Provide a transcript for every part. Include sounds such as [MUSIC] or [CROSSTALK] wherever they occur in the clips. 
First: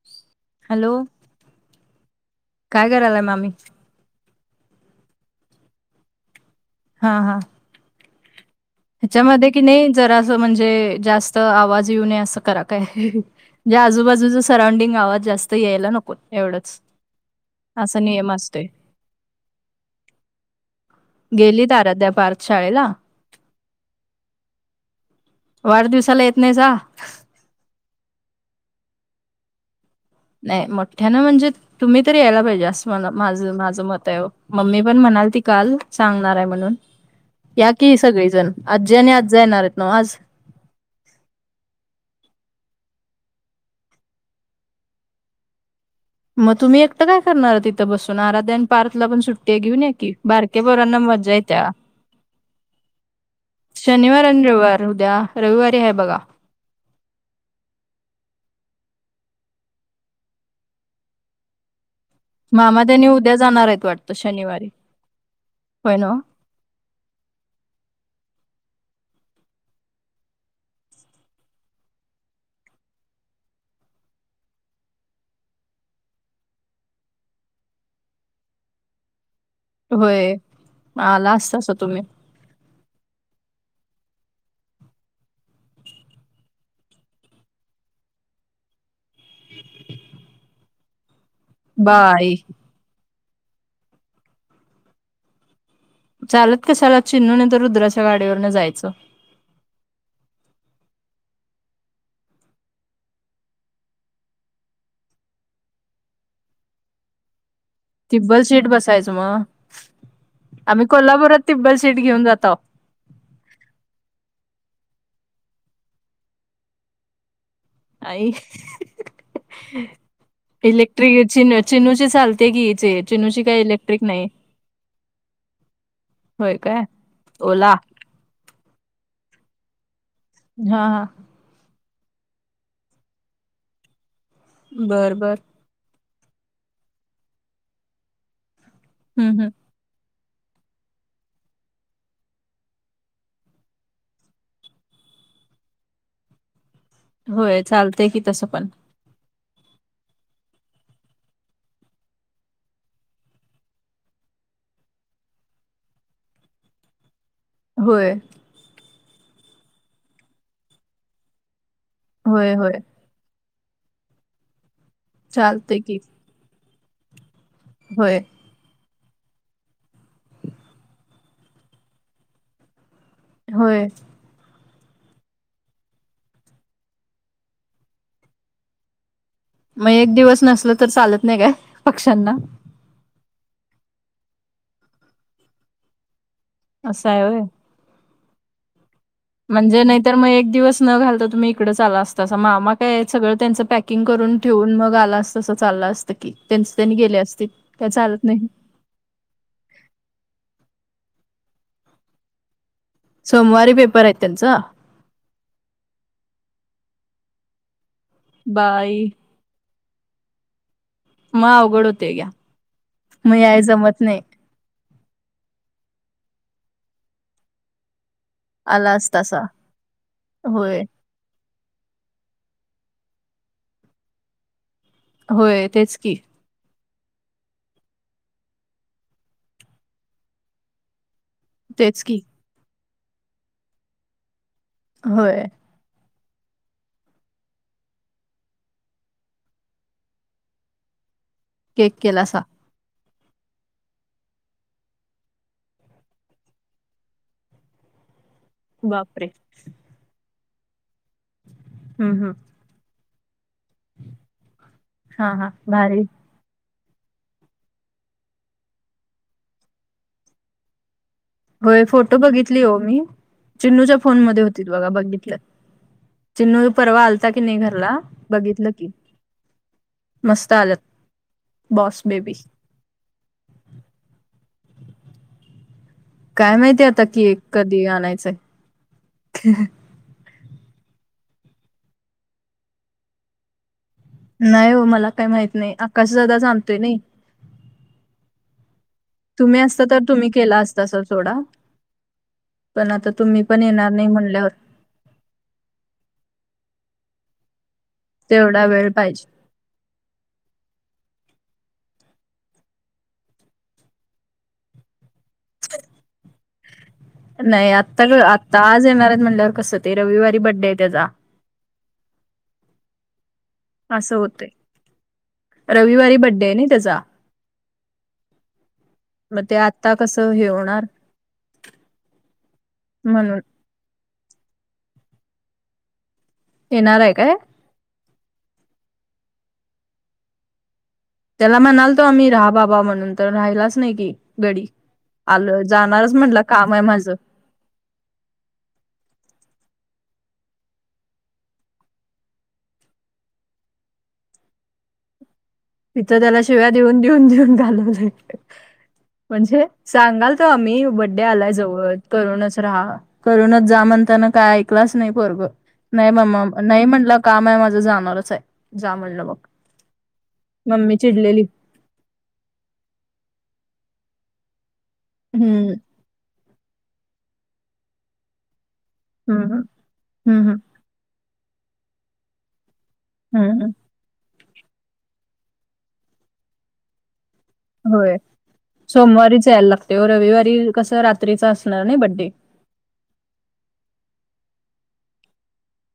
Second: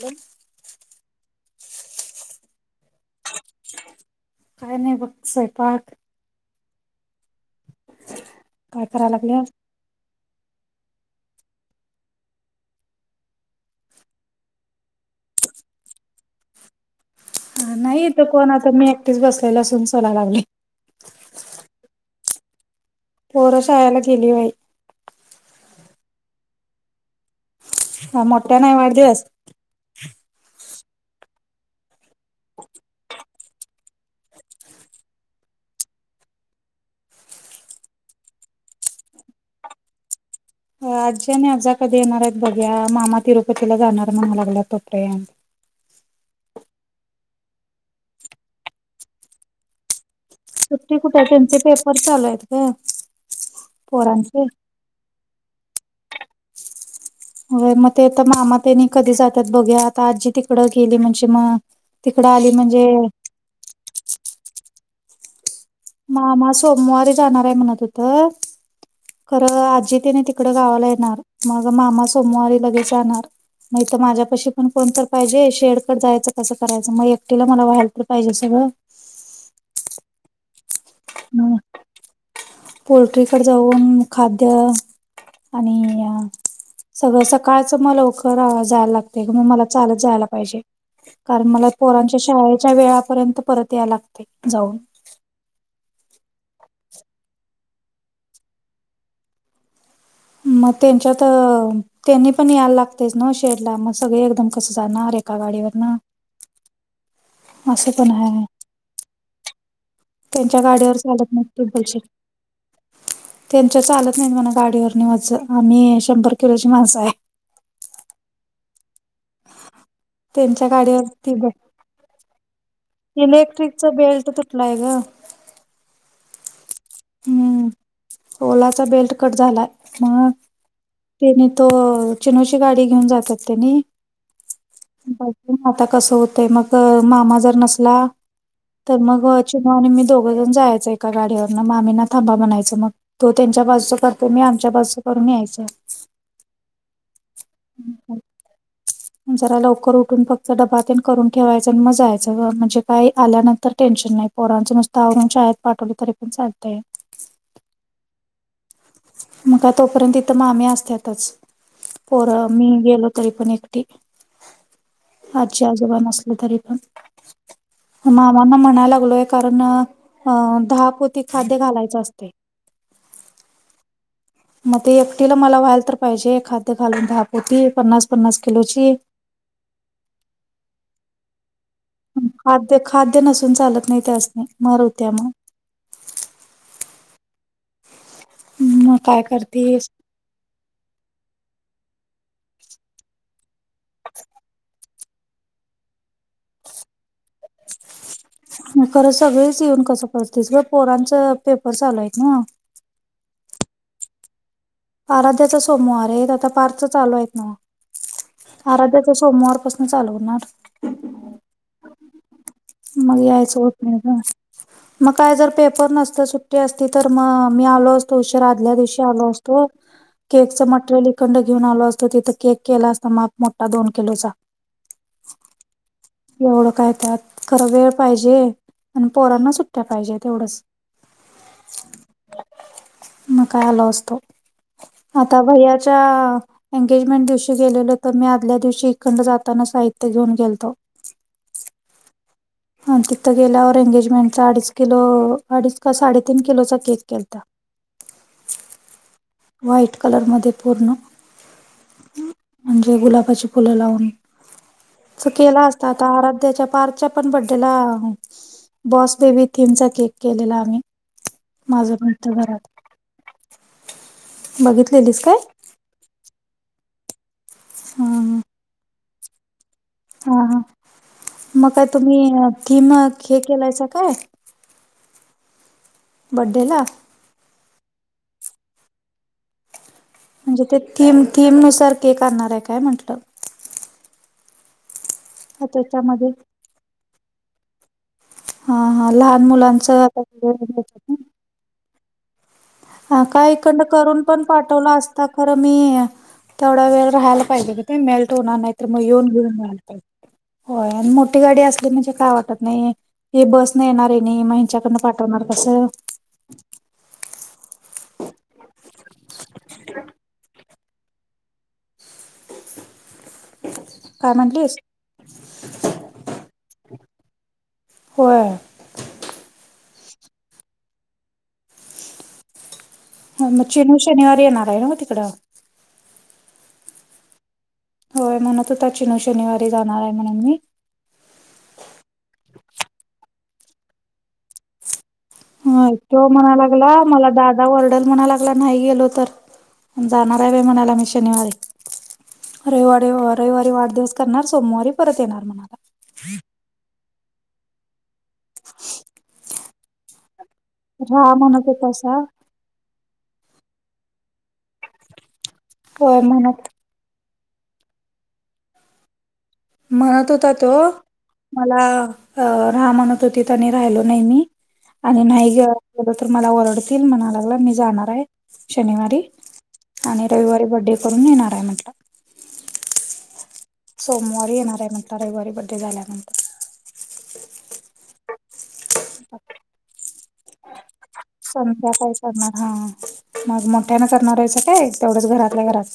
बोल [INAUDIBLE] हॅलो काय करायलाय मामी? काय नाही बघ स्वयपाक. हा- हा काय करायला लागल्या ह्याच्यामध्ये कि नाही जरा असं म्हणजे जास्त आवाज येऊ नये असं करा काय. [INAUDIBLE] ज्या आजूबाजूच सराउडिंग आवाज जास्त यायला नकोत एवढंच. असा नाही इथं नियम कोण, असतोय आता मी एकटीच बसलेलो लसून सोलाय लागलोय. गेलीत अराध्या, पार्थ शाळेला? पोर शाळेला गेली बाई. वाढदिवसाला येत नाहीसा? का मोठ्यान हाय वाढदिवस? नाही मोठ्यानं म्हणजे तुम्ही तरी यायला पाहिजे असं मला माझं -माझं मत हाय ओ. मम्मी पण म्हणालती काल सांगणार आहे म्हणून. या की सगळीजण आजी आणि आजा येणार आहेत नव्ह आज. आजी आणि आजा कधी येणार आहेत बघूया मामा तिरुपतीला जाणार म्हणाय लागल्यात तोपर्यंत. मग तुम्ही एकटं काय करणार तिथं बसून? आराध्या आणि पार्थला पण सुट्टी आहे घेऊन या की. बारके सुट्टी पोरांना कुठे मजा त्यांचे येत्या पेपर चालू आहेत ग शनिवार पोरांचे आणि रविवार उद्या, रविवारी आहे बघा. होय मग ते तर मामा तेनी कधी जात्यात बघूया आता आजी तिकडं गेली म्हणजे म मामा तेनी उद्या जाणार आहेत वाटत शनिवारी. होय ना मामा सोमवारी जाणार हाय म्हणत होतत. खरं आजी तिने तिकड गावाला येणार मग मामा सोमवारी लगेच जाणार. नाही तर माझ्या पशी पण कोण तर पाहिजे शेडकट जायचं कसं करायचं मग एकटीला मला व्हायला तर पाहिजे सगळं. होय म आला असतासा तुम्ही. पोल्ट्रीकड जाऊन खाद्य आणि सगळं सकाळचं म लवकर जायला लागतय मग मला चालत जायला पाहिजे. कारण मला पोरांच्या बाई शाळेच्या वेळापर्यंत परत या लागतय जाऊन. चालत कशाला, चिनू नाहीतर रुद्राच्या गाडीवरण जायचं. मग त्यांच्यात, त्यांनी पण यायला लागतेच ना शेडला मग सगळे एकदम कसं जाणार एका गाडीवरन ह [UNINTELLIGIBLE] तिब्बल आहे सीट बसायचं. मग, त्यांच्या आम्ही गाडीवर कोल्हापुरात तिब्बल सीट घेऊन जाताव. त्यांच्यात चालत नाहीत म्हण, गाडीवरन आस आम्ही शंभर किलोची माणसं आहे. आई त्यांच्या गाडीवर इलेक्ट्रिक ती ब चिनू चिनूची चालते की चे चिनूची काही इलेक्ट्रिकचा इलेक्ट्रिक नाही. बेल्ट तुटलाय ग होय काय हम्म ओला. ओलाचा बेल्ट कट झालाय मग हा हा. तेनी तो चिनुची गाडी घेऊन जातात तेनी. बर बर आता कसं होतय. मग मामा जर नसला तर मग हम्म, हम्म. चिनू आणि मी दोघंजण जायचं एका गाडीवरंन मामीना थांबा म्हनायचं मग. तो त्यांच्या बाजूच करतोय. मी आमच्या बाजू करून यायच. होय. चालतय की तसं पण. जरा लवकर उठून फक्त डबातेन करून ठेवायचं. आणि मग जायचं. म्हणजे काही आल्यानंतर टेन्शन नाही. पोरांचं नुसतं आवरुन शाळेत पाठवलं तरी पण चालतय. होय. मग तोपर्यंत इथ मामी असत्यातच पोर होय मी होय गेलो तरी पण आजी चालते की आजोबा नसल तरी पण, होय मामांना म्हणायला लागलोय कारण अ दहा पोती खाद्य घालायचं असते. होय. मग ते एकटीला मला व्हायला तर पाहिजे. खाद्य घालून दहा पोती पन्नास पन्नास किलोची. मग एक दिवस नसल तर चालत नाही काय पक्ष्यांना? ते खाद्य नसून चालत नाही. त्यासनी मर होत्या मग असं हाय होय. मग काय कर म्हणजे नाहीतर मग एक दिवस न घालता तुम्ही इकड आला असतासा. मामा काय सगळं त्यांच पॅक किंग करून ठेवून. मग आला असतासा चाललं असतं की त्यांच त्यांनी गेले असते काय चालत नाही? खरं, सगळेच येऊन कसं करतीस गं. पोरांच पेपर चालू आहे नव्ह. सोमवारी पेपर आहेत त्यांच आराध्याचा सोमवार आहेत. आता पार्थच चालू आहेत नव्ह. बाई आराध्याच्या सोमवारपासून मग चालू होणार मग अवघड होतय घ्या मग यायचं होत नाही. मग काय जर पेपर नसत. सुट्टी असती तर मग मी आलो असतो उशर, आदल्या आला दिवशी आलो असतासा असतो. तू केकच होय मटेरियल इकडंन घेऊन आलो असतो. तिथं केक केला असता माप मोठा दोन किलोचा. होय. तेच की. एवढं काय त्यात. खरं वेळ पाहिजे आणि पोरांना सुट्टया पाहिजे तेवढंच. तेच की. मगं काय आलो असतो. आता होय भैयाच्या एंगेजमेंट दिवशी गेलेलो. तर मी आदल्या दिवशी एकांड जाताना साहित्य घेऊन गेलतो. केक केलासा? हा तिथं गेल्यावर. एंगेजमेंटचा अडीच किलो अडीच का साडेतीन किलोचा केक केलत. बापरे व्हाईट कलर मध्ये पूर्ण हम हम. म्हणजे गुलाबाची फुलं लावून. हा हा केला असता भारी आता आराध्याच्या पार पण बडेला बॉस बेबी थीमचा केक केलेला आम्ही. हो. माझं फोटो मिळतं बघितली घरात हो मी चिन्नूच्या फोन मध्ये होती बघा बघितलेलीस बघितल. काय चिनू परवा आलता की नाही घरला हा बघितलं की. हा मस्त हा आल्यात मग काय बॉस तुम्ही बेबी थीम हे केलायचं काय? काय बड्डेला माहितीय आता की एक कधी आणायचंय. म्हणजे ते थीम थीम नुसार के करणार आहे काय म्हटलं? नाही हो मला काही माहित नाही आकाश त्याच्यामध्ये जादा जाणतोय नाही. हा हा लहान तुम्ही असता तर मुलांचं तुम्ही केला असता सर सोडा पण आता हा तुम्ही का पण एककड येणार नाही करून पण म्हणल्यावर पाठवला असता खरं मी तेवड्या वेळ राहायला पाहिजे. ते मेळतो ना तेवढा नाहीतर वेळ मग येऊन पाहिजे घेऊन जालत. होय आणि मोठी गाडी असली म्हणजे काय वाटत नाही हे बस नाही येणार आहे नाही मग हच्याकडनं पा णार कसं? नाही आत्ता आता आज आहे मॅरेज म्हटल्यावर कसं ते रविवारी बड्डे आहे त्याचा अस काय होते म्हटलीस? रविवारी बड्डे आहे नाही त्याचा होयर. मग ते आता कस हे होणार म्हण. मग शन शनिवारी येणार आहे ना मग तिकडं. येणार आहे काय? होय म्हून तू त्यािनू शनिवारी जाणार आहे म्हणून मी त्याला म्हणाल तो आम्ही राहा बाबा म्हणून तर राहिलाच नाही की गडी आलो हा जाणारच तो म्हटलं काम आहे म्हनालागला माझं मला दा ला वर्डल म्हणा लागला नाही गेलो तर जाणार आहे व म्हणाला मी शनिवारी रविारी रविवारी वाढदिवस करणार सोमवारी परत येणार म्हणाला. मथ त्याला शिव्या देऊन देऊन देऊन घालवले. ह. म्हणजे सांगाल तर आम्ही बड्डे आलाय म्हणत जवळ होतासा करूनच राहा. करूनच जा म्हणताना काय ऐकलंच नाही पर नाही होय ममा म्हणत नाही म्हणला. काम आहे माझं जाणारच आहे जा म्हणलं मग म्हणत होता तो मम्मी चिडलेली मला अ राहा म्हणत होती त्यांनी राहिलो नाही मी आणि नाही ग हम्म गेलं तर मला ओरडतील म्हणा लागलं मी जाणार आहे. शनिवारी हम्म आणि हम्म रविवारी बड्डे करून येणार आहे म्हटलं. हम् हम. सोमवारी येणार आहे म्हटला रविवारी बड्डे झाल्यानंतर होय सोमवारीच यायला लागते व रविवारी कसं रात्रीचा असणार नाही संध्याकाळी बड्डे करणार हा मग मोठ्यान करणारायचं काय तेवढंच घरातल्या घरात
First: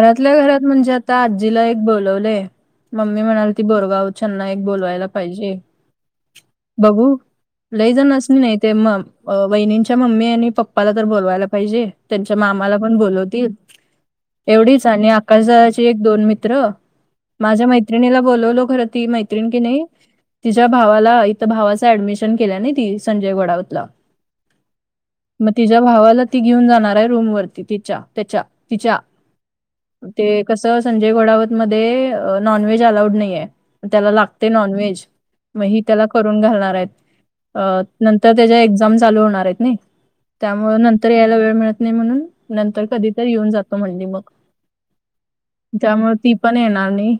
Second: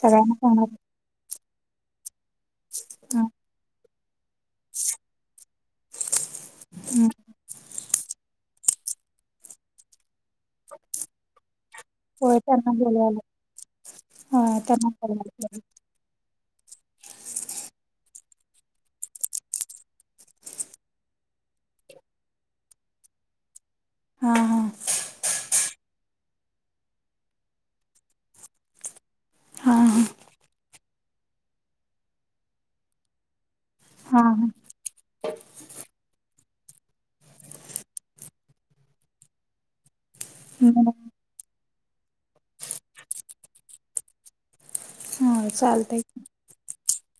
सगळ्यांना घरात सांगणार म्हणजे आता आजीला एक बोलवलंय मम्मी हा म्हणाली ती बोरगाव होती. च् ननाक बोलवायला पाहिजे हम्म बघू. लयजण अस नाही नाही ते मग वहिनींच्या मम्मी आणि पप्पाला तर बोलवायला पाहिजे. त्यांच्या होय त्यांना मामाला पण बोलवायला बोलवतील होय एवढीच त्यांना आणि बोलवायला पाहिजे आकाशदळाचे एक दोन मित्र माझ्या मैत्रिणीला बोलवलो खर ती मैत्रिणी की नाही. तिच्या भावाला इथं भावाच ऍडमिशन केल्या नाही ती संजय वडावतला हा हा मग तिच्या भावाला ती घेऊन जाणार आहे रूम वरती तिच्या त्याच्या तिच्या हा ते कसं संजय घोडावत मध्ये नॉन व्हेज अलाऊड नाही आहे. त्याला हा हा लागते नॉनव्हेज मग ही त्याला करून घालणार आहेत अ नंतर त्याच्या एक्झाम चालू होणार आहेत ना. त्यामु हा नंतर यायला वेळ मिळत नाही म्हणून नंतर कधी तररी येऊन जातो म्हणली मग होय चालतंय त्याम पण येणार नाही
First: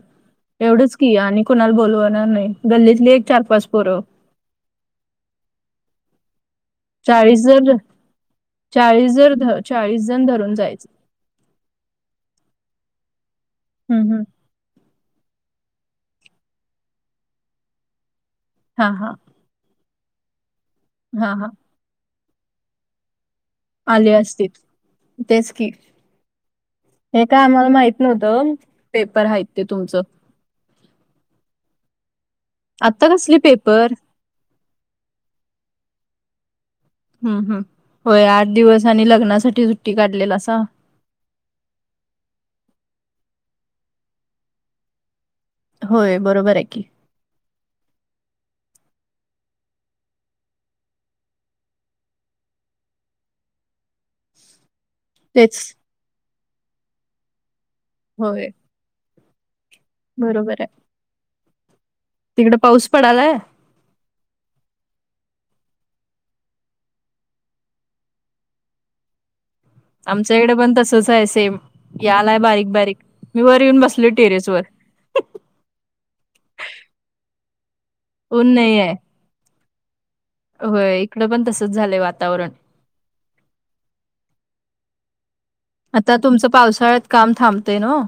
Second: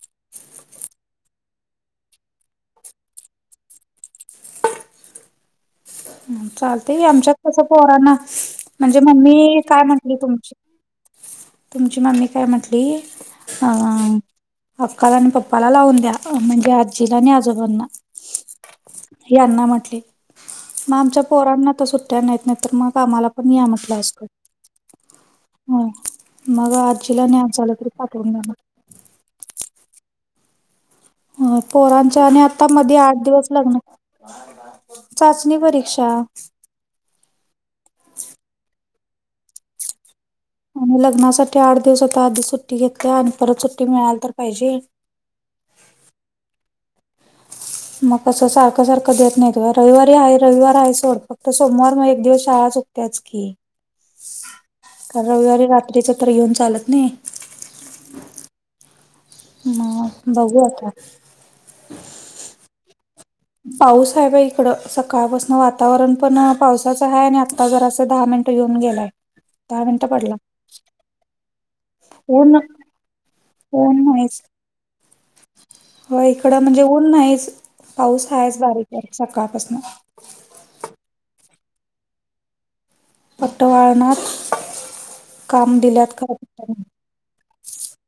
एवढंच की आणि कुणाला बोलवणार नाही गल्लीतली एक चार पाच पोरं. चालते आमच्यात चाळीस कसं जर पोहराना म्हणजे चाळीस जर मम्मी ध- काय चाळीस म्हटली जण तुमची? धरून जायचं तुमची मम्मी काय म्हटली. हम्म, हम्म. अक्काला आणि पप्पाला लावून द्या म्हणजे आजीला न आजोबांना हा हा. यांना म्हटले मग आमच्या हा हा पोरांना तर सुट्ट्या नाहीत नाही तर मग आम्हाला पर्णया म आले कलासक असतील तेच की हा मग हे आजीला नय काय आम्हाला झालं तरी माहित पाठवून द्या म नव्हतं पेपर आहेत ते तुमचं ह पोरांच्या आणि आता मध्ये आठ कसली दिवस लग्न पेपर चाचणी परीक्षा हम् हम् होय आठ दिवस आणि लग्नासाठी सुट्टी काढलेल असा आणि लग्नासाठी आठ दिवस होता आधी सुट्टी घेतल्या आणि परत सुट्टी मिळाल तर पाहिजे होय बरोबर आहे की मग कसं सारखं सारखं देत नाही रविवारी आहे रविवार आहे सोड फक्त सोमवार मग एक दिवस शाळा च त्याच की [INAUDIBLE] कार तेच रविवारी रात्रीच तर येऊन चालत नाही होय ह बघू आता तिकड पाऊस पडालाय पाऊस आहे बा इकड सकाळपासन वातावरण पण पावसाचं आहे आणि आता जरा असं दहा मिनट येऊन गेलाय ह दहा मिनिटं पडला आमच्या इकडे पण तसच आहे सेम या आलाय ऊन बारीक बारीक मी वर येऊन ऊन बसलो नाहीच टेरेस वर हो इकडं म्हणजे ऊन नाहीच पाऊस ऊन आहेच नाही बारीक आहे बारीक सकाळपासून होय इकड पण तसच झालंय वातावरण पट्टवाळनाथ आता तुमचं पावसाळ्यात काम थांबतंय न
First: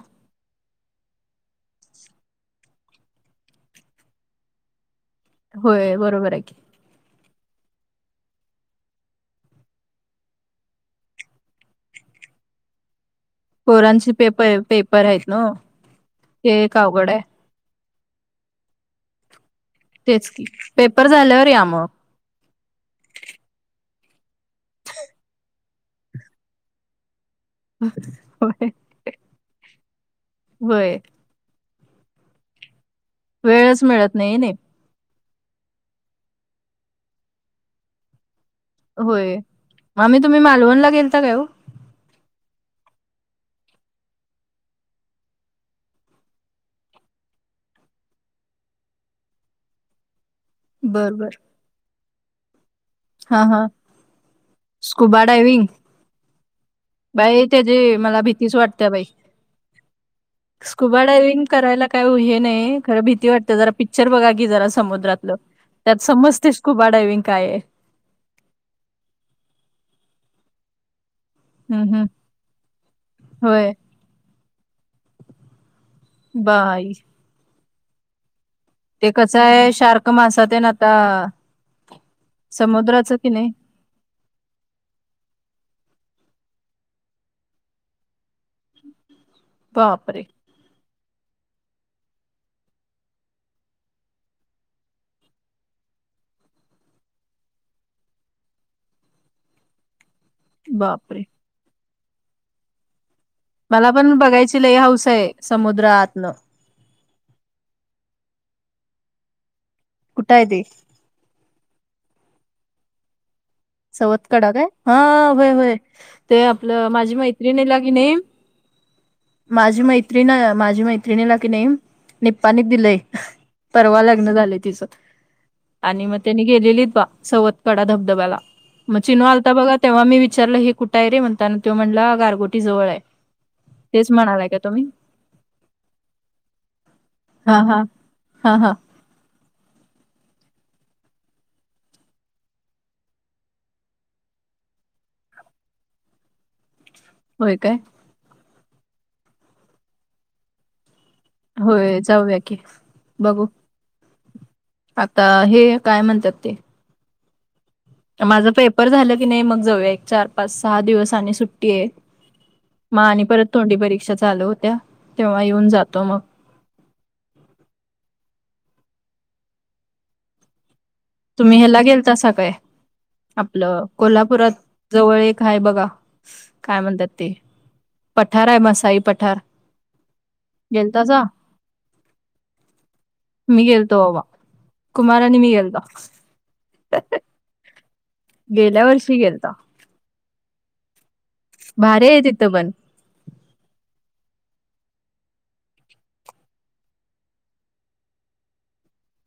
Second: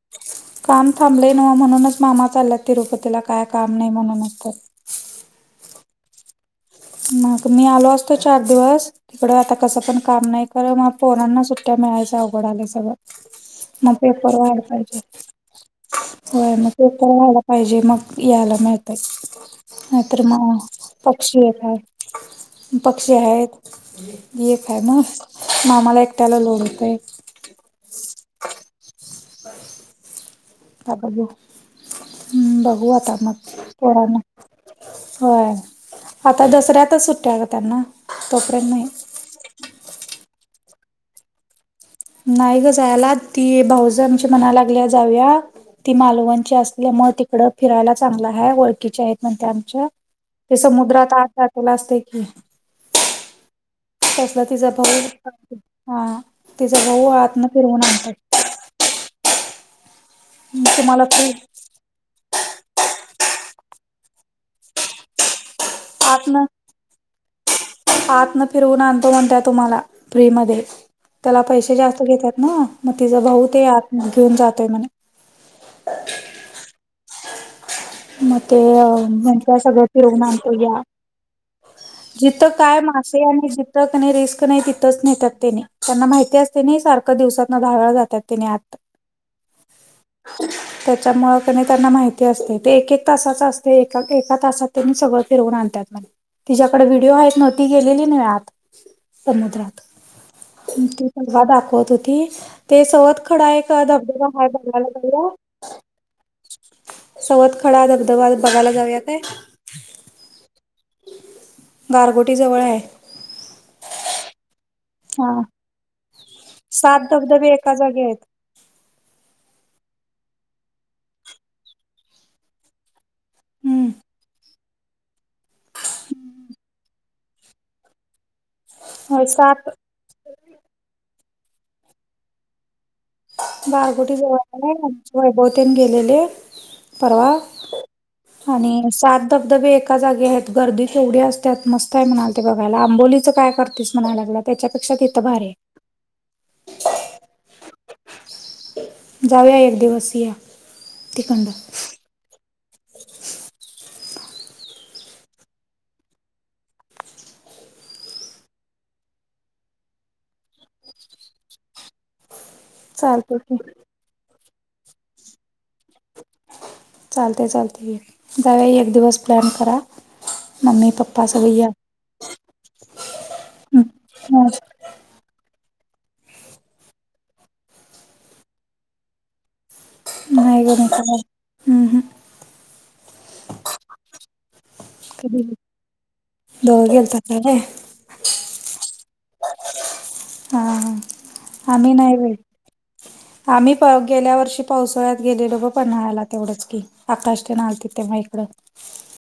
काम थांबलं न म्हणूनच मामा चाललात तिरुपतीला काय काम नाही म्हणूनच तर होय बरोबर आहे की मग मी आलो असतो चार दिवस तिकडं आता कसं पण काम नाही कर मग पोरांना सुट्ट्या मिळायच्या अघड आल्या सगळं म पोरांची पेपर वाढ पाहिजे पेपर आहेत ना होय ते मग एक अवघड पेपर आहे वाढ पाहिजे मग यायला मिळतय नाहीतर तेच की मग पेपर पक्षी झाल्यावर य या मग पक्षी आहेत फॅमस मामाला एकट्याला लोढतय ह हो बर वय हम्म बघू आता मग वेळच कोड मिळत ना नाही नाही होय आता दसऱ्यातच सुट्ट्या का त्यांना तोपर्यंत नाही होय मग मी तुम्ही मालवणला गेलता काय हो नाही ग जायला ती भाऊज आमच्या मनाला लागली जाऊया ती मालवणची असली म तिकडं फिरायला चांगलं आहे ओळखकीचे आहेत म्हणते आमच्या ते समुद्रात बर आत बर जातला असते की हा हा तिचा स्कुबा भाऊ डायविंग हा तिचा भाऊ आतन फिरवून आणत तीच वाटते्या बाई स्कुबा तुम्हाला ते डायविंग करायला काय हे नाही खरं भीती वाटते जरा पिक्चर बघा की जरा समुद्रातलं त्यात समजतेच खूप डायविंग काय आहे आतम फिरवून आणतो म्हणत्या तुम्हाला फ्री म त्याला पैसे हम्म जास्त हम्म घेतात ना मग तिचा भाऊ ते होय आत मग घेऊन जातोय म्हणे बाय मग ते कसं म्हणजे आहे सगळ्याच शार्क योगण मासा आणत तेन या आता जिथं काय समुद्राचं मासे की आणि नाही ज ट्रक नाही रिस्क नाही तिथंच नेतात त्याने त्यांना माहिती असते नाही सारखं दिवसातना धावळ जातात त्याने आत्. बापरे त्याच्यामुं क त्यांना माहिती असते. ते एक एक तासाच असते एका एका तासात त्यां म सगळं फिरवून आणतात मला तिच्या्याकडे व्हिडिओ आहेत नव्हती गेलेली नाहीळत समुद्रात ती बापरे सजव दाखवत होती ते सोबत खडा एक धबधबा आहे बघायला जाला. समुद्रातलं. चवतखडा धबधबाद बघायला जाऊया काय? कुठा आहे ते गारगोटी जवळ आहे. चवत कडा काय हा होय होय. ते आपलं सात माझी धबधबे मैत्रिणी एका ला की जागी नाही. आहेत. माझी मैत्रिण माझ्या मैत्रिणीला की नाही नेपाळला दिलय. हम्म परवा लग्न झालय तिच. आणि मग त्यानी गेलेलीत बा सवत कडा धबधब्याला मग चिनु होय आलता सात बघा तेव्हा मी विचार. त्याला हे कुठ आहे रे म्हणताना तो म्हटला गारगोटी जवळ आहे. तेच गारगोटी जवळ म्हणालाय का आले तुम्ही आणि वैभव ते गेलेले परवा हा हा हा हा आणि सात धबधबे एका जागे आहेत गर्दी तेवढी असतात मस्त आहे म्हणाल ते बघायला आंबोलीचं काय करतेस म्हणायला लागलं. त्याच्यापेक्षा तिथं भार आहे होय काय? जाऊया एक दिवस या तिकडनं होय जाऊया की बघू. आता हे काय म्हणतात ते माझा पेपर झालं की नाही मग जाऊया एक चार पाच सहा दिवस आणि सुट्टी आहे. मग आणि चालतंय परत की तोंडी परीक्षा चालू होत्या तेव्हा येऊन जातो मग चालते चालते त्यावेळी एक दिवस प्लॅन करा मम्मी पप्पा सगळे तुम्ही या ह्याला गेलता स काय? हं. आपलं नाही कोल्हापुरात जवळ एक आहे बघा काय म्हणतात ते पठार आहे मसाई पठार. नाही ग मी काय गेलतासा हं, हं. मी गेलतो अवा. कुमार निमगलत. दोत गेल्या वर्षी गेलता. हा आम्ही भारी नाही आहे बाई. तिथं पण. आम्ही गेल्या वर्षी पावसाळ्यात गेलेलो ग पन्हाळाला तेवढंच की आकाश पण आलते तेव्हा इकड